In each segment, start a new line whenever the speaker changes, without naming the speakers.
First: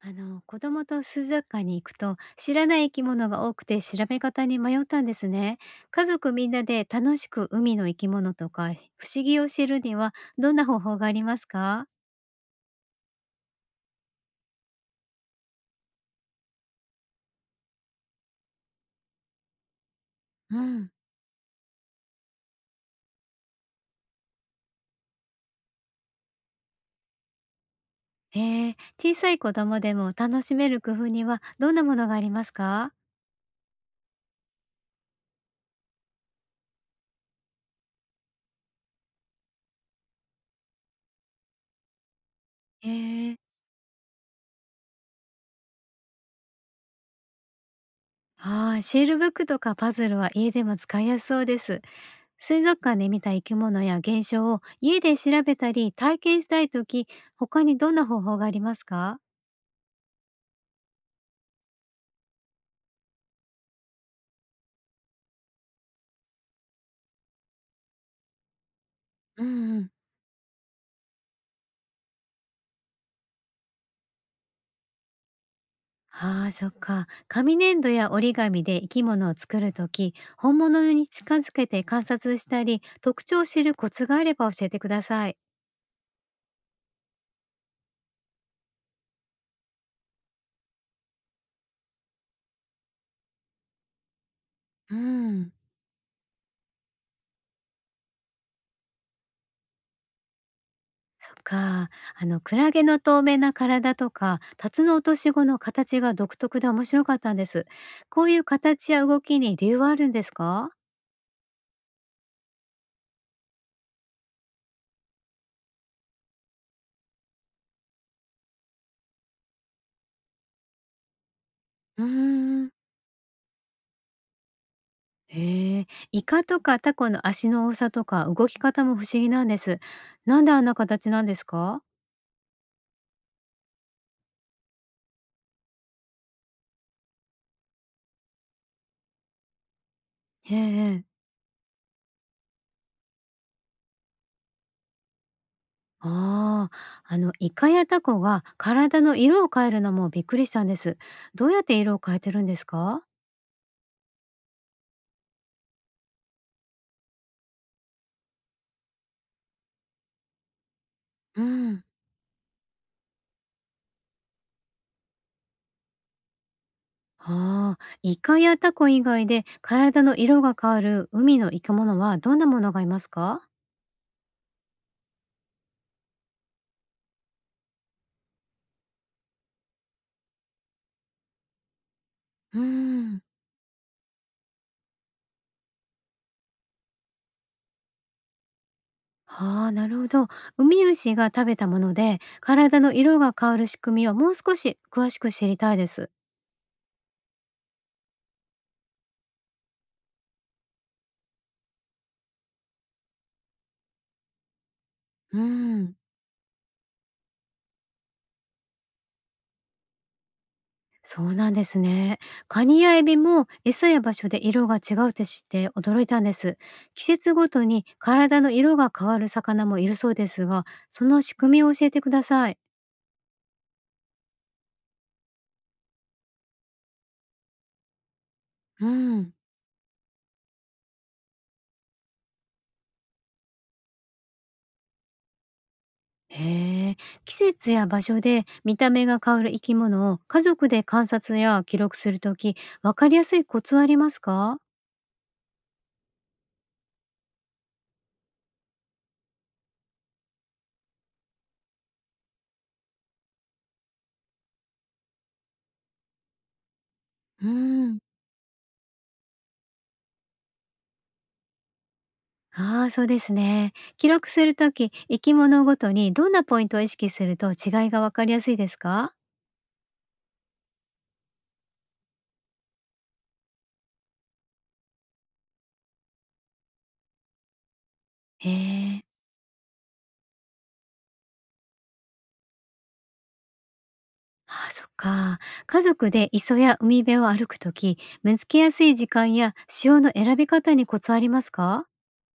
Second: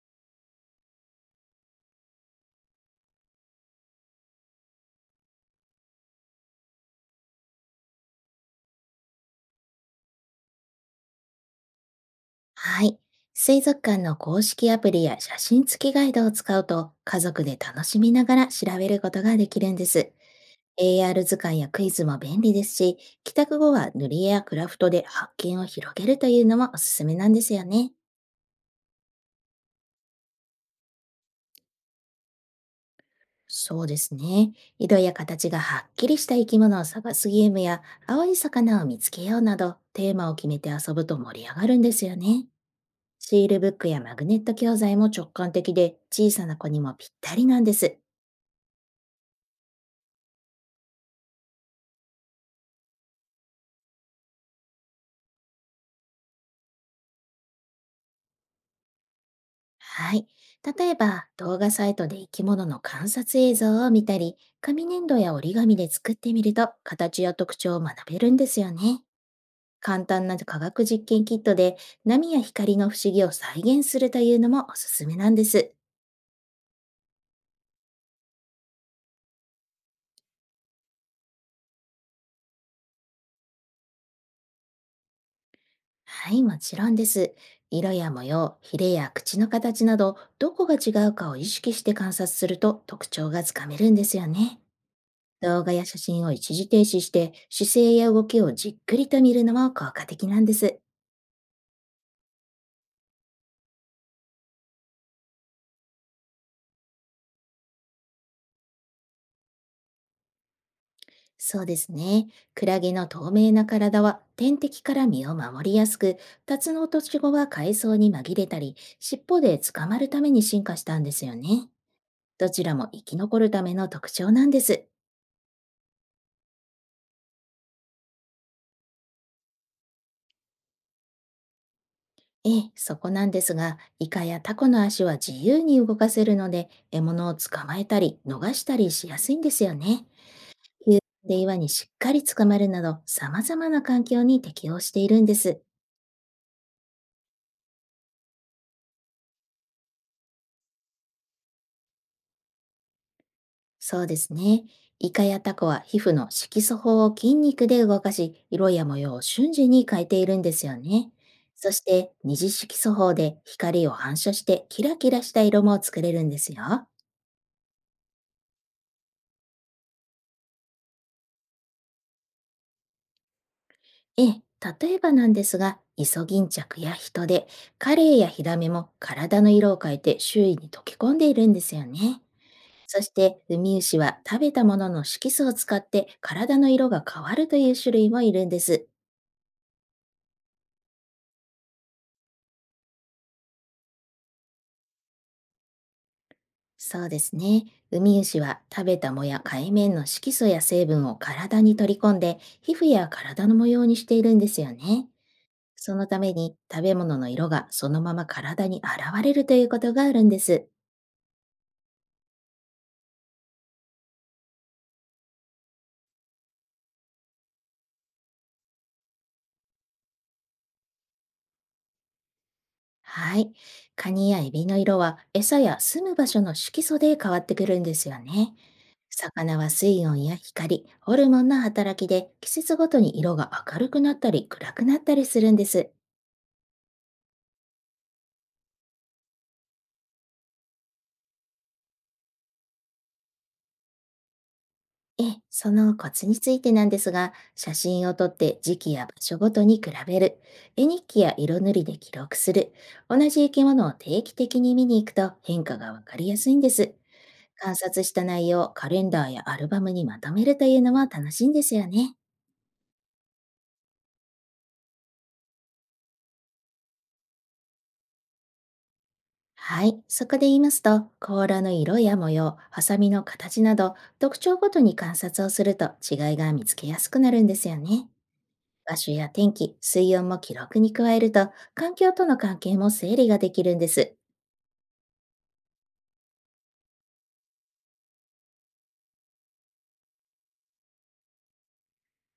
あの、子供と水族館に行くと知らない生き物が多くて調べ方に迷ったんですね。家族みんなで楽しく海の生き物とか不思議を知るにはどんな方法がありますか？
はい。水族館の公式アプリや写真付きガイドを使うと、家族で楽しみながら調べることができるんです。
うん。
AR 図鑑やクイズも便利ですし、帰宅後は塗り絵やクラフトで発見を広げるというのもおすすめなんですよね。
えー、小さい子供でも楽しめる工夫にはどんなものがありますか？
そうですね。色や形がはっきりした生き物を探すゲームや、青い魚を見つけようなど、テーマを決めて遊ぶと盛り上がるんですよね。
へえー、
シールブックやマグネット教材も直感的で、小さな子にもぴったりなんです。
あー、シールブックとかパズルは家でも使いやすそうです。水族館で見た生き物や現象を家で調べたり体験したいとき、他にどんな方法がありますか？
はい。例えば、動画サイトで生き物の観察映像を見たり、紙粘土や折り紙で作ってみると、形や特徴を学べるんですよね。
うんうん。
簡単な科学実験キットで、波や光の不思議を再現するというのもおすすめなんです。
ああ、そっか。紙粘土や折り紙で生き物を作るとき、本物に近づけて観察したり、特徴を知るコツがあれば教えてください。
はい、もちろんです。色や模様、ヒレや口の形など、どこが違うかを意識して観察すると特徴がつかめるんですよね。
うん。
動画や写真を一時停止して姿勢や動きをじっくりと見るのも効果的なんです。
そっか。あの、クラゲの透明な体とか、タツノオトシゴの形が独特で面白かったんです。こういう形や動きに理由はあるんですか？
そうですね。クラゲの透明な体は天敵から身を守りやすく、タツノオトシゴは海藻に紛れたり、尻尾で捕まるために進化したんですよね。
うー
どち
ん。
らも生き残るための特徴なんです。
へえ、イカとかタコの足の多さとか動き方も不思議なんです。なんであんな形なんですか？
ええ、そこなんですが、イカやタコの足は自由に動かせるので、獲物を捕まえたり、逃したりしやすいんですよね。
へ
急
え。
で岩にしっかり捕まるなど、様々な環境に適応しているんです。
ああ、あの、イカやタコが体の色を変えるのもびっくりしたんです。どうやって色を変えてるんですか？
そうですね。イカやタコは皮膚の色素法を筋肉で動かし、色や模様を瞬時に変えているんですよね。
う
そし
ん。
て二次色素法で光を反射してキラキラした色も作れるんですよ。
ああ、イカやタコ以外で体の色が変わる海の生き物はどんなものがいますか？
ええ、例えばなんですが、イソギンチャクやヒトデ、カレイやヒラメも体の色を変えて周囲に溶け込んでいるんですよね。
う
そし
ん。
てウミウシは食べたものの色素を使って体の色が変わるという種類もいるんです。
ああ、なるほど。ウミウシが食べたもので体の色が変わる仕組みをもう少し詳しく知りたいです。
そうですね。ウミウシは食べた藻や海面の色素や成分を体に取り込んで、皮膚や体の模様にしているんですよね。
うん。
そのために食べ物の色がそのまま体に現れるということがあるんです。
そうなんですね。カニやエビも餌や場所で色が違うって知って驚いたんです。季節ごとに体の色が変わる魚もいるそうですが、その仕組みを教えてください。
はい。カニやエビの色は餌や住む場所の色素で変わってくるんですよね。
うん。
魚は水温や光、ホルモンの働きで季節ごとに色が明るくなったり暗くなったりするんです。
へえ。季節や場所で見た目が変わる生き物を家族で観察や記録するとき、わかりやすいコツはありますか？
ええ、そのコツについてなんですが、写真を撮って時期や場所ごとに比べる、絵日記や色塗りで記録する、同じ生き物を定期的に見に行くと変化がわかりやすいんです。
う
観
ん。
察した内容をカレンダーやアルバムにまとめるというのは楽しいんですよね。
ああ、そうですね。記録するとき、生き物ごとにどんなポイントを意識すると違いがわかりやすいですか？
はい。そこで言いますと、甲羅の色や模様、ハサミの形など、特徴ごとに観察をすると違いが見つけやすくなるんですよね。
へ
場
え。
所や天気、水温も記録に加えると、環境との関係も整理ができるんです。
ああ、そっか。家族で磯や海辺を歩くとき、見つけやすい時間や潮の選び方にコツありますか？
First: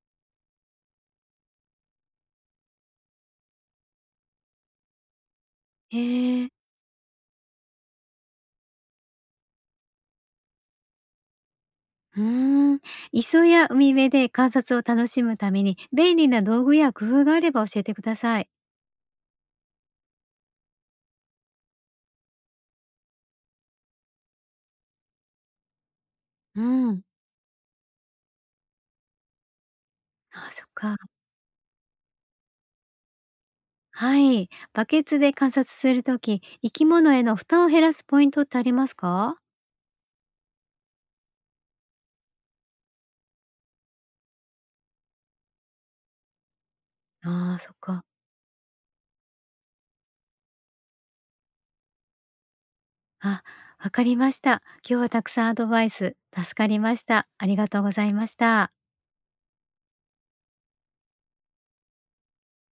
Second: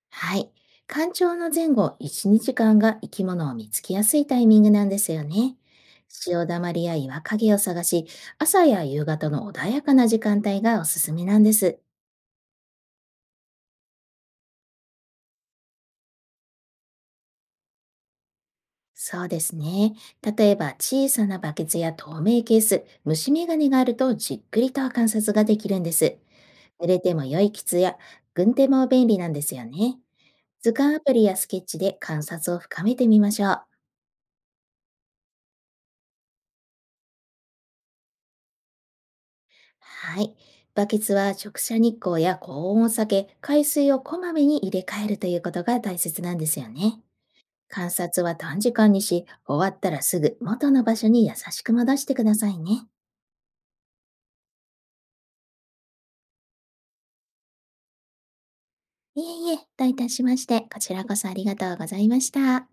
はい。干潮の前後1、日間が生き物を見つけやすいタイミングなんですよね。
へ
潮
え。
だまりや岩陰を探し、朝や夕方の穏やかな時間帯がおすすめなんです。
うーん。磯や海辺で観察を楽しむために便利な道具や工夫があれば教えてください。
そうですね。例えば小さなバケツや透明ケース、虫眼鏡があるとじっくりと観察ができるんです。
う
濡れ
ん。
ても良い靴や軍手も便利なんですよね。
ああ、そっ
図
か。
鑑アプリやスケッチで観察を深めてみましょう。
はい。バケツで観察するとき、生き物への負担を減らすポイントってありますか？
はい。バケツは直射日光や高温を避け、海水をこまめに入れ替えるということが大切なんですよね。
ああ、そっ
観
か。
察は短時間にし、終わったらすぐ元の場所に優しく戻してくださいね。
あ、わかりました。今日はたくさんアドバイス、助かりました。ありがとうございました。
いえいえ、どういたしまして、こちらこそありがとうございました。